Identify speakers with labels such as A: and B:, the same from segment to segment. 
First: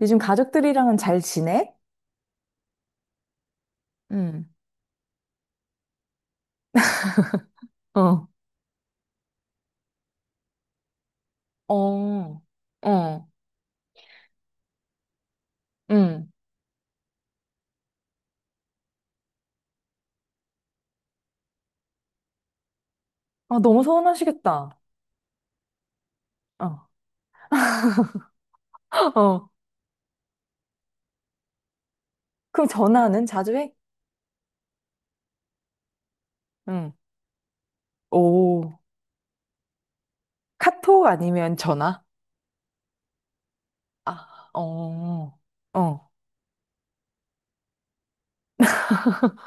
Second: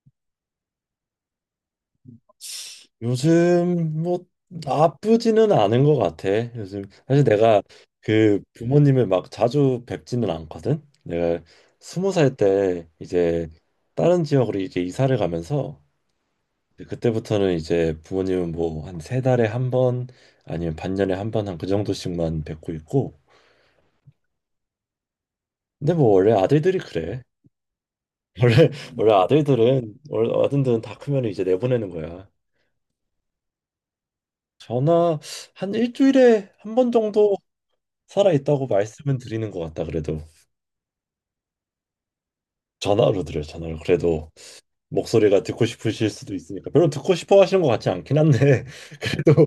A: 요즘 가족들이랑은 잘 지내?
B: 요즘 뭐
A: 응,
B: 나쁘지는 않은 것 같아. 요즘 사실 내가
A: 어.
B: 그 부모님을 막 자주 뵙지는 않거든. 내가 20살
A: 어,
B: 때
A: 어,
B: 이제 다른 지역으로 이제 이사를 가면서
A: 응.
B: 그때부터는 이제 부모님은 뭐 한 세 달에 한 번 아니면 반년에 한 번 한 그 정도씩만 뵙고 있고.
A: 아, 너무 서운하시겠다.
B: 근데 뭐 원래 아들들이
A: 어.
B: 그래. 원래 원래
A: 어,
B: 아들들은 원래 아들들은 다 크면 이제 내보내는 거야.
A: 그럼 전화는 자주 해?
B: 전화 한 일주일에 한
A: 응.
B: 번 정도 살아 있다고
A: 오,
B: 말씀은 드리는 것 같다. 그래도
A: 카톡 아니면 전화?
B: 전화로 드려요. 전화로 그래도
A: 아, 어,
B: 목소리가 듣고 싶으실
A: 어,
B: 수도 있으니까. 별로 듣고 싶어 하시는 것 같지 않긴 한데 그래도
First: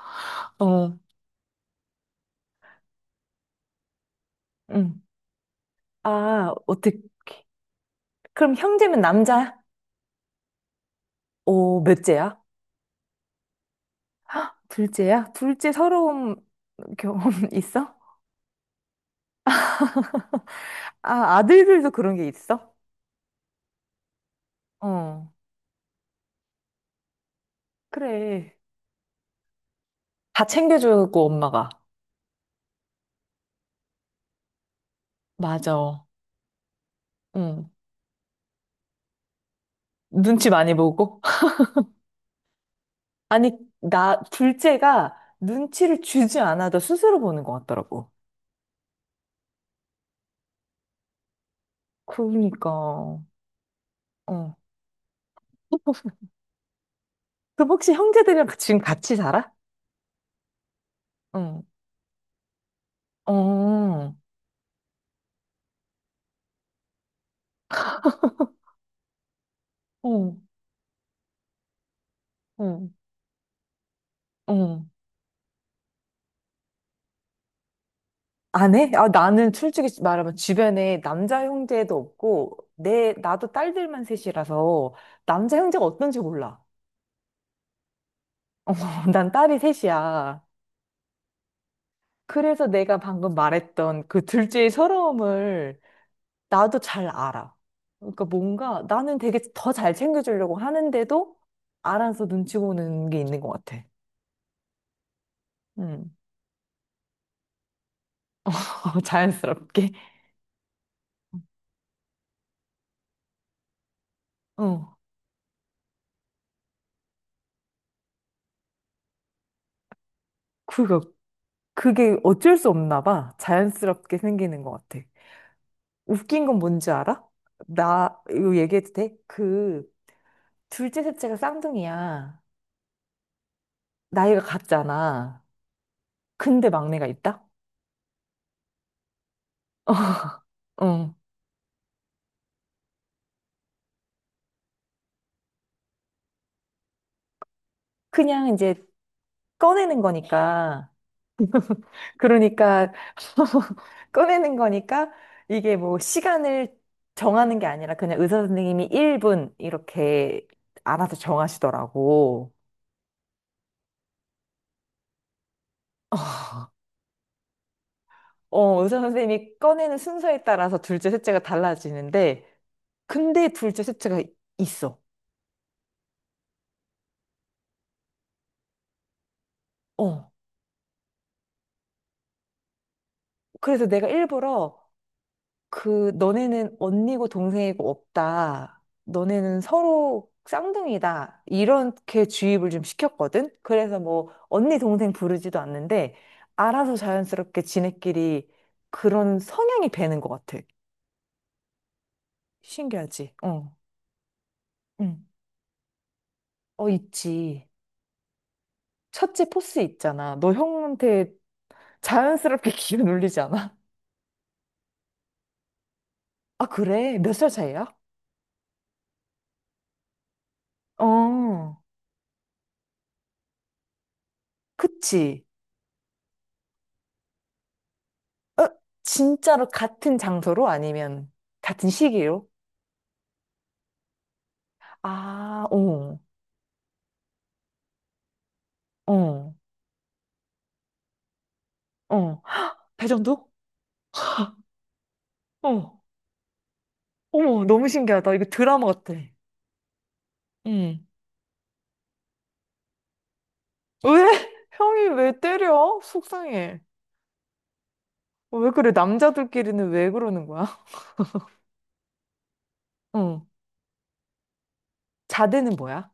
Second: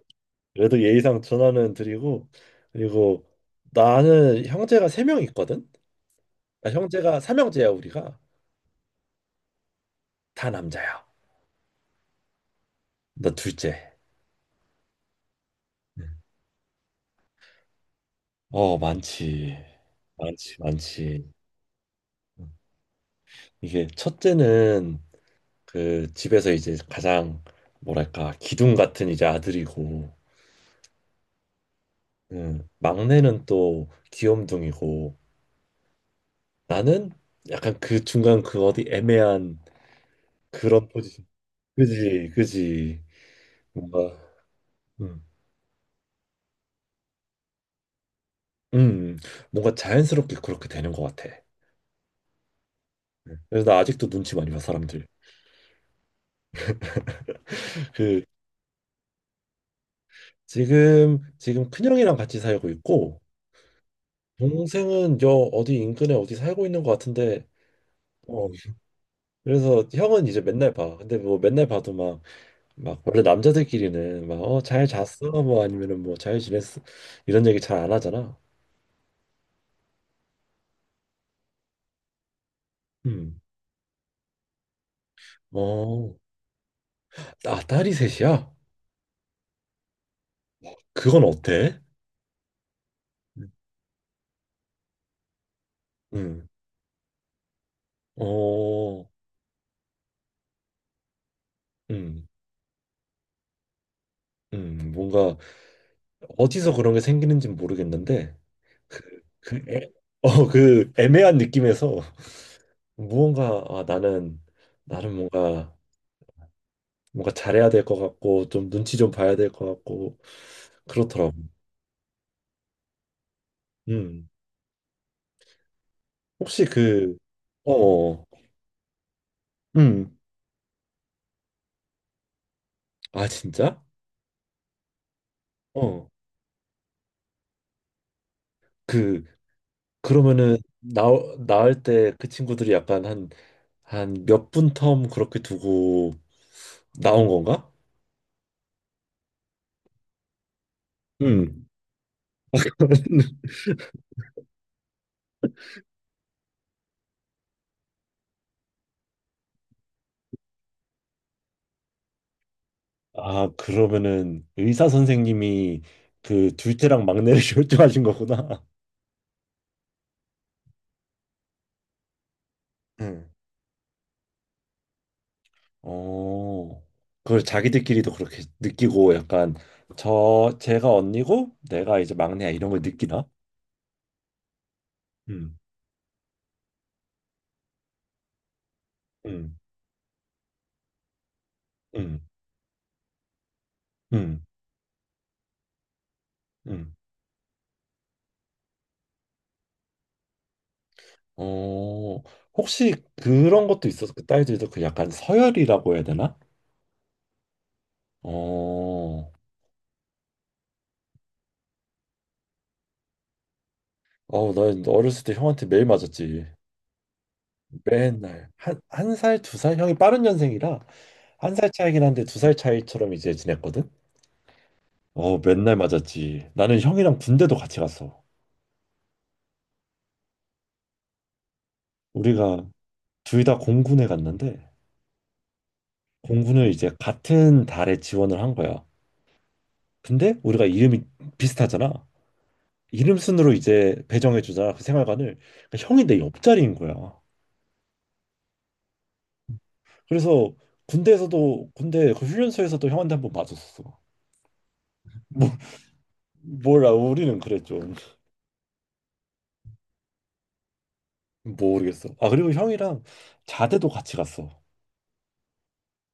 B: 그래도
A: 어,
B: 예의상 전화는 드리고 그리고 나는 형제가
A: 응.
B: 3명 있거든.
A: 아,
B: 아,
A: 어떻게,
B: 형제가 삼형제야. 우리가
A: 그럼 형제면 남자야?
B: 다 남자야.
A: 오, 몇째야?
B: 나 둘째.
A: 둘째야? 둘째 서러움 경험 있어?
B: 어, 많지. 많지, 많지.
A: 아, 아들들도 그런 게 있어?
B: 이게 첫째는
A: 어.
B: 그 집에서 이제 가장 뭐랄까
A: 그래.
B: 기둥 같은 이제 아들이고
A: 다 챙겨주고, 엄마가.
B: 막내는 또 귀염둥이고
A: 맞아.
B: 나는
A: 응.
B: 약간 그 중간 그 어디 애매한
A: 눈치 많이
B: 그런
A: 보고.
B: 포지션. 그지, 그지.
A: 아니,
B: 뭔가
A: 나, 둘째가
B: 음,
A: 눈치를 주지 않아도 스스로 보는 것 같더라고.
B: 음, 뭔가 자연스럽게 그렇게 되는 것 같아.
A: 그러니까, 어.
B: 그래서 나 아직도 눈치 많이 봐 사람들.
A: 그 혹시
B: 그
A: 형제들이랑 그 지금 같이 살아?
B: 지금
A: 응.
B: 지금 큰형이랑 같이 살고 있고
A: 어, 어,
B: 동생은 저 어디 인근에 어디 살고 있는 것 같은데. 어, 그래서 형은 이제 맨날 봐. 근데 뭐 맨날 봐도 막
A: 어,
B: 막 원래 남자들끼리는 막
A: 어.
B: 잘 잤어 뭐 아니면은 뭐 잘 지냈어 이런 얘기 잘 안 하잖아.
A: 안 해? 아, 나는 솔직히 말하면 주변에 남자 형제도 없고, 내,
B: 음.
A: 나도 딸들만 셋이라서 남자 형제가
B: 어.
A: 어떤지 몰라.
B: 아 딸이 셋이야?
A: 난 딸이 셋이야.
B: 그건 어때?
A: 그래서 내가 방금 말했던 그 둘째의 서러움을
B: 음.
A: 나도 잘 알아. 그러니까 뭔가
B: 어.
A: 나는 되게 더 잘 챙겨주려고 하는데도 알아서
B: 음.
A: 눈치 보는 게 있는 것 같아.
B: 음. 뭔가
A: 음.
B: 어디서 그런 게 생기는지 는 모르겠는데 그, 그
A: 자연스럽게.
B: 애, 그 애매한 느낌에서 무언가 나는
A: 어.
B: 나는 뭔가 잘해야 될 것 같고 좀 눈치 좀 봐야 될 것 같고
A: 그거,
B: 그렇더라고.
A: 그게 어쩔 수 없나 봐. 자연스럽게
B: 음.
A: 생기는 것 같아. 웃긴 건
B: 혹시
A: 뭔지
B: 그
A: 알아?
B: 어,
A: 나,
B: 어.
A: 이거 얘기해도 돼? 그,
B: 음.
A: 둘째, 셋째가 쌍둥이야.
B: 아, 진짜?
A: 나이가 같잖아.
B: 어.
A: 근데 막내가 있다?
B: 그 그러면은 나
A: 어.
B: 나올 때 그 친구들이 약간 한 몇 분 텀 그렇게 두고 나온 건가?
A: 그냥 이제 꺼내는 거니까.
B: 음.
A: 그러니까 꺼내는 거니까 이게 뭐 시간을 정하는 게 아니라 그냥 의사 선생님이 1분 이렇게 알아서 정하시더라고.
B: 아, 그러면은 의사 선생님이 그
A: 아,
B: 둘째랑 막내를 결정하신 거구나.
A: 어, 의사 선생님이 꺼내는 순서에 따라서 둘째, 셋째가 달라지는데
B: 응.
A: 근데 둘째, 셋째가 있어.
B: 어. 그걸 자기들끼리도 그렇게 느끼고 약간
A: 어.
B: 제가 언니고 내가 이제 막내야 이런 걸 느끼나?
A: 그래서 내가 일부러
B: 음.
A: 그 너네는 언니고 동생이고 없다.
B: 음.
A: 너네는 서로 쌍둥이다.
B: 음.
A: 이렇게 주입을 좀 시켰거든. 그래서 뭐
B: 음.
A: 언니 동생 부르지도 않는데
B: 음.
A: 알아서 자연스럽게 지네끼리 그런 성향이 배는 것 같아.
B: 어, 혹시
A: 신기하지?
B: 그런
A: 어.
B: 것도 있었어. 그 딸들도 그 약간
A: 응.
B: 서열이라고 해야 되나?
A: 어, 있지.
B: 어,
A: 첫째 포스 있잖아. 너 형한테 자연스럽게 기운 올리지 않아?
B: 어, 나 어렸을 때 형한테 매일 맞았지.
A: 아, 그래? 몇 살 차이야?
B: 맨날 한 살, 2살? 형이 빠른 년생이라 1살
A: 어.
B: 차이긴 한데 2살 차이처럼 이제 지냈거든. 어,
A: 그치.
B: 맨날 맞았지. 나는 형이랑 군대도 같이 갔어.
A: 어? 진짜로 같은 장소로 아니면 같은 시기로?
B: 우리가 둘 다 공군에 갔는데
A: 아, 어,
B: 공군을 이제 같은 달에 지원을 한 거야.
A: 어,
B: 근데 우리가 이름이 비슷하잖아.
A: 어.
B: 이름
A: 대전도?
B: 순으로 이제 배정해 주자 그 생활관을 그러니까
A: 어.
B: 형이 내 옆자리인 거야.
A: 어머, 너무 신기하다. 이거 드라마 같아.
B: 그래서
A: 응.
B: 군대에서도 군대 그 훈련소에서도 형한테 한번 맞았었어.
A: 왜? 형이 왜
B: 뭐
A: 때려? 속상해.
B: 몰라, 우리는 그랬죠.
A: 어, 왜 그래? 남자들끼리는 왜 그러는 거야?
B: 모르겠어. 아 그리고 형이랑
A: 응.
B: 자대도 같이 갔어.
A: 자대는 뭐야?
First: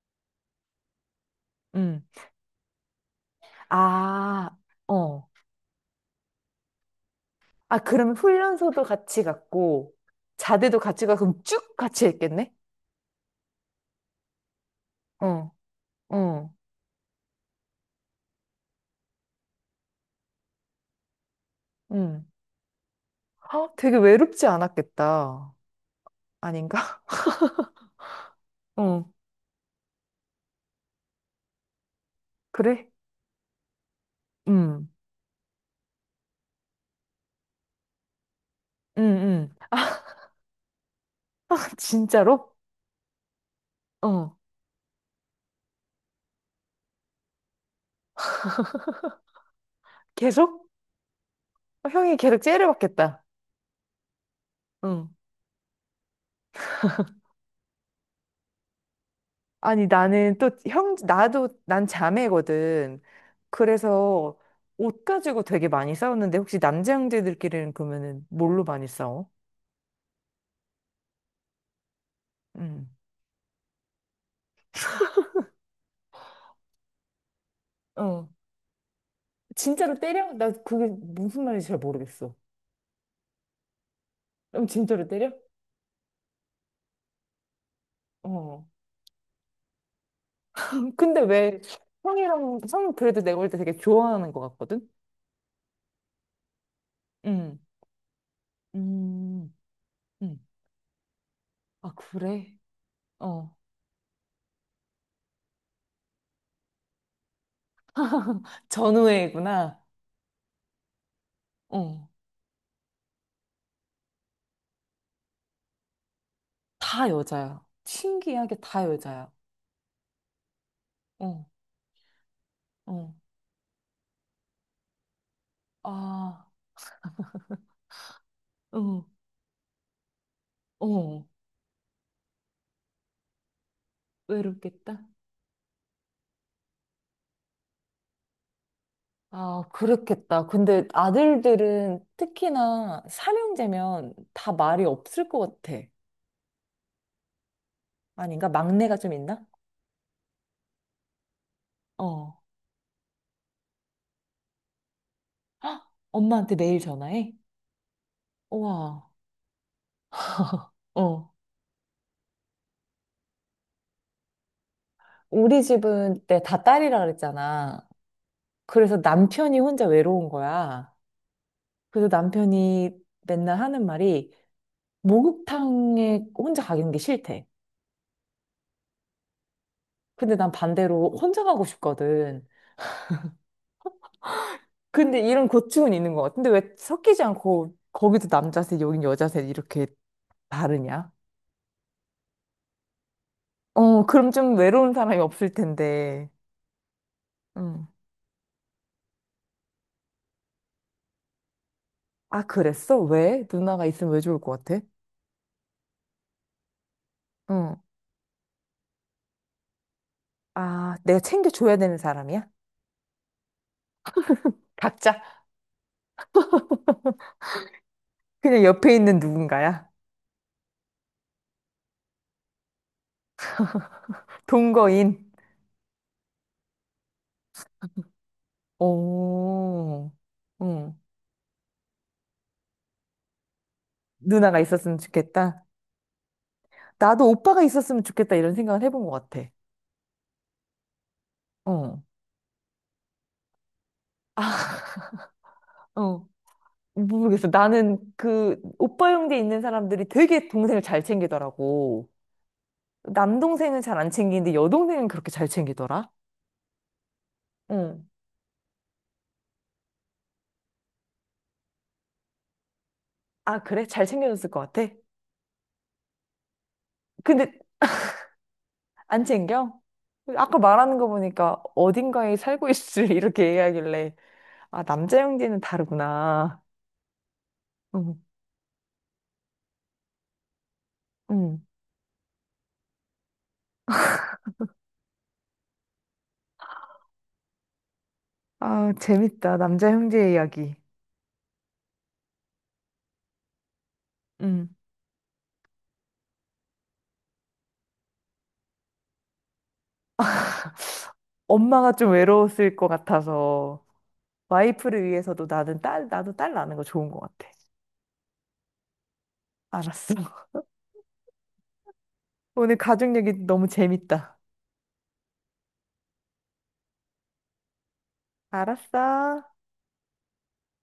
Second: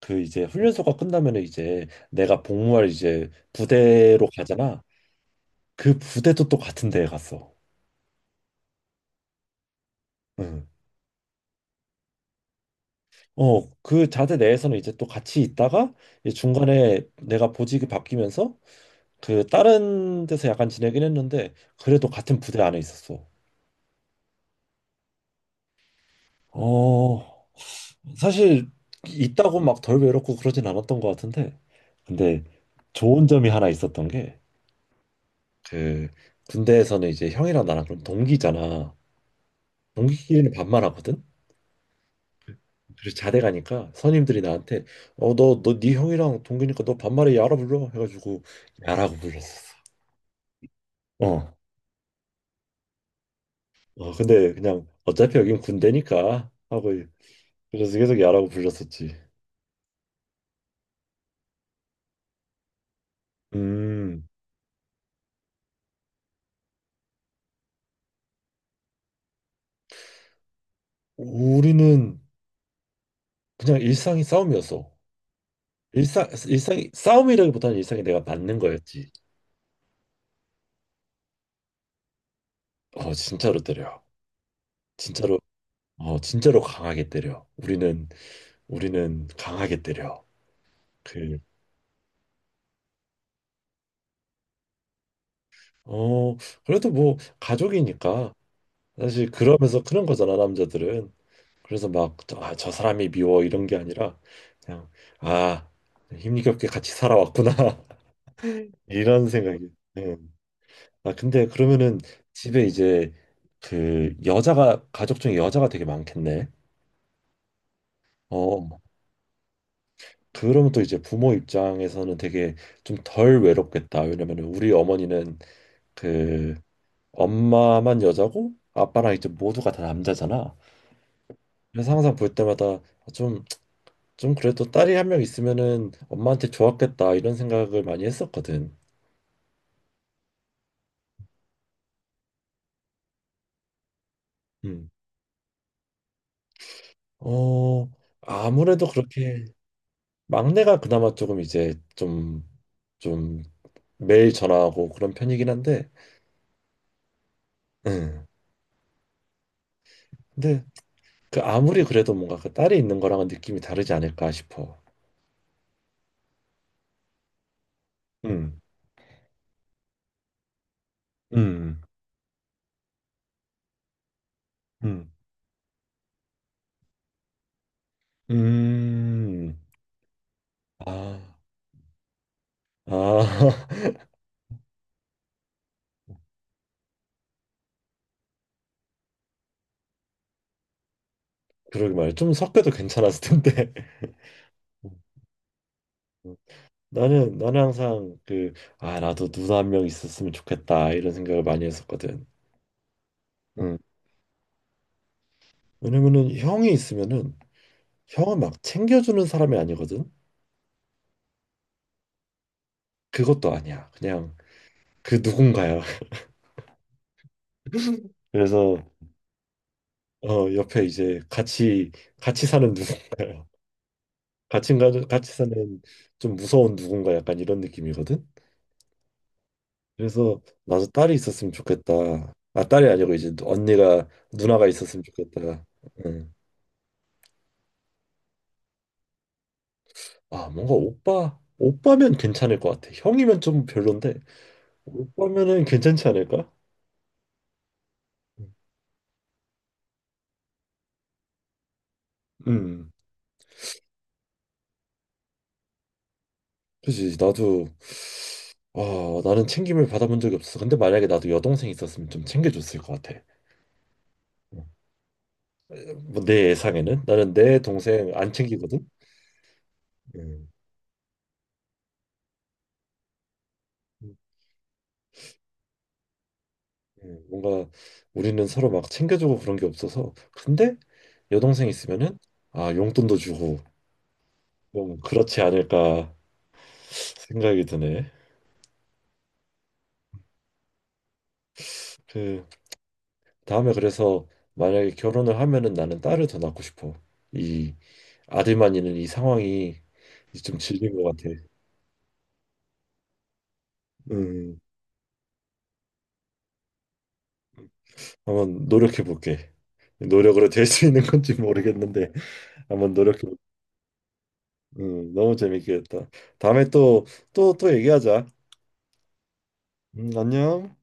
B: 그 이제 훈련소가 끝나면 이제
A: 응.
B: 내가 복무할 이제 부대로
A: 아,
B: 가잖아.
A: 어.
B: 그 부대도 또 같은 데에 갔어.
A: 아, 그러면 훈련소도 같이 갔고,
B: 응.
A: 자대도 같이 가서 그럼 쭉 같이 했겠네?
B: 어, 그 자대 내에서는 이제 또 같이
A: 어,
B: 있다가 이제
A: 어,
B: 중간에 내가 보직이 바뀌면서 그 다른 데서 약간 지내긴 했는데 그래도
A: 응.
B: 같은 부대 안에 있었어.
A: 아, 되게 외롭지 않았겠다. 아닌가?
B: 어, 사실
A: 어,
B: 있다고 막 덜 외롭고 그러진 않았던 것 같은데 근데
A: 그래?
B: 좋은 점이 하나 있었던 게
A: 음,
B: 그 군대에서는 이제 형이랑 나랑 그럼 동기잖아.
A: 음.
B: 동기끼리는 반말하거든.
A: 진짜로?
B: 그래서 자대 가니까
A: 어,
B: 선임들이 나한테 너 네 형이랑 동기니까 너 반말에 야라 불러 해가지고 야라고 불렀었어.
A: 계속?
B: 어.
A: 어, 형이 계속 째려 받겠다.
B: 어 근데 그냥
A: 응.
B: 어차피 여긴 군대니까 하고 그래서 계속 야라고 불렀었지.
A: 아니, 나는 또 형, 나도, 난 자매거든.
B: 음,
A: 그래서 옷 가지고 되게 많이 싸웠는데, 혹시 남자 형제들끼리는 그러면은 뭘로 많이 싸워?
B: 우리는
A: 응.
B: 그냥 일상이 싸움이었어. 싸움이라기보다는 일상이 내가
A: 어.
B: 맞는 거였지.
A: 진짜로 때려? 나 그게 무슨 말인지 잘 모르겠어.
B: 어, 진짜로 때려.
A: 그럼 진짜로 때려?
B: 진짜로, 진짜로 강하게 때려. 우리는,
A: 어.
B: 우리는 강하게 때려.
A: 근데
B: 그,
A: 왜 형이랑, 형 그래도 내가 볼 때 되게 좋아하는 것 같거든?
B: 어, 그래도 뭐,
A: 응.
B: 가족이니까. 사실
A: 음.
B: 그러면서 그런 거잖아,
A: 음.
B: 남자들은. 그래서
A: 아,
B: 막,
A: 그래?
B: 저 사람이 미워,
A: 어.
B: 이런 게 아니라, 그냥, 아, 힘겹게 같이 살아왔구나. 이런 생각이.
A: 전우회구나.
B: 네. 아, 근데 그러면은
A: 어.
B: 집에 이제 그 여자가 가족 중에 여자가 되게 많겠네.
A: 다 여자야. 신기하게
B: 어,
A: 다 여자야.
B: 그러면 또 이제 부모
A: 어,
B: 입장에서는 되게 좀
A: 어.
B: 덜 외롭겠다. 왜냐면 우리 어머니는
A: 아,
B: 그 엄마만 여자고
A: 어,
B: 아빠랑 이제 모두가 다 남자잖아.
A: 어.
B: 그래서 항상 볼 때마다 좀, 좀 그래도 딸이
A: 외롭겠다.
B: 1명 있으면은 엄마한테 좋았겠다 이런 생각을 많이 했었거든.
A: 아, 그렇겠다. 근데 아들들은 특히나 삼형제면 다 말이
B: 음.
A: 없을 것 같아.
B: 어,
A: 아닌가?
B: 아무래도
A: 막내가 좀 있나?
B: 그렇게 막내가 그나마 조금 이제
A: 어.
B: 좀좀 매일 전화하고 그런 편이긴
A: 헉,
B: 한데,
A: 엄마한테 매일 전화해?
B: 음.
A: 우와.
B: 근데
A: 어.
B: 그 아무리 그래도 뭔가 그 딸이 있는 거랑은 느낌이 다르지 않을까 싶어.
A: 우리 집은 때 다 딸이라 그랬잖아.
B: 음,
A: 그래서 남편이 혼자 외로운 거야.
B: 음,
A: 그래서 남편이 맨날 하는 말이
B: 음,
A: 목욕탕에 혼자 가는 게 싫대.
B: 음.
A: 근데 난 반대로
B: 아,
A: 혼자 가고 싶거든.
B: 아,
A: 근데 이런 고충은 있는 것 같아. 근데 왜 섞이지 않고 거기도 남자세, 여긴 여자세 이렇게 다르냐?
B: 그러게 말이야. 좀 섞여도 괜찮았을 텐데.
A: 어, 그럼 좀 외로운 사람이 없을 텐데.
B: 나는
A: 응.
B: 항상 그 나도 누나 1명 있었으면 좋겠다 이런 생각을 많이 했었거든.
A: 아, 그랬어? 왜?
B: 응.
A: 누나가 있으면 왜 좋을 것 같아?
B: 왜냐면은 형이 있으면은
A: 응.
B: 형은 막 챙겨주는 사람이 아니거든.
A: 아, 내가 챙겨줘야 되는 사람이야?
B: 그것도 아니야. 그냥 그
A: 각자
B: 누군가야.
A: 그냥
B: 그래서
A: 옆에 있는 누군가야?
B: 어, 옆에 이제 같이 사는 누군가요.
A: 동거인.
B: 같이 사는 좀 무서운 누군가 약간 이런 느낌이거든.
A: 오,
B: 그래서 나도
A: 응.
B: 딸이 있었으면 좋겠다. 아, 딸이 아니고 이제 언니가
A: 누나가
B: 누나가
A: 있었으면
B: 있었으면
A: 좋겠다.
B: 좋겠다. 응.
A: 나도 오빠가 있었으면 좋겠다 이런 생각을 해본 것 같아.
B: 아, 뭔가
A: 어.
B: 오빠면 괜찮을 것 같아. 형이면 좀 별론데
A: 아,
B: 오빠면은 괜찮지
A: 어.
B: 않을까?
A: 모르겠어. 나는 그 오빠 형제 있는 사람들이 되게 동생을 잘 챙기더라고.
B: 음,
A: 남동생은 잘 안 챙기는데 여동생은 그렇게 잘 챙기더라.
B: 그지. 나도,
A: 응.
B: 나는 챙김을 받아본 적이 없어. 근데 만약에 나도 여동생 있었으면 좀 챙겨줬을 것 같아.
A: 아, 그래? 잘 챙겨줬을 것
B: 응.
A: 같아?
B: 뭐내 예상에는 나는
A: 근데
B: 내 동생 안 챙기거든.
A: 안 챙겨?
B: 음,
A: 아까 말하는 거 보니까 어딘가에 살고 있을 이렇게 얘기하길래 아, 남자 형제는 다르구나.
B: 뭔가
A: 응.
B: 우리는 서로 막 챙겨주고 그런 게 없어서. 근데
A: 응.
B: 여동생 있으면은 용돈도 주고 좀 그렇지 않을까 생각이 드네.
A: 아, 재밌다. 남자 형제 이야기.
B: 그 다음에 그래서
A: 응.
B: 만약에 결혼을 하면은 나는 딸을 더 낳고 싶어. 이 아들만 있는 이 상황이 좀 질린 것 같아.
A: 엄마가 좀 외로웠을 것 같아서
B: 음,
A: 와이프를 위해서도 나는 딸, 나도 딸 낳는 거 좋은 것 같아.
B: 한번 노력해 볼게.
A: 알았어.
B: 노력으로 될 수 있는 건지 모르겠는데
A: 오늘
B: 한번
A: 가족
B: 노력해.
A: 얘기 너무 재밌다.
B: 너무 재밌게 했다. 다음에 또, 또, 또 얘기하자.
A: 알았어.
B: 안녕.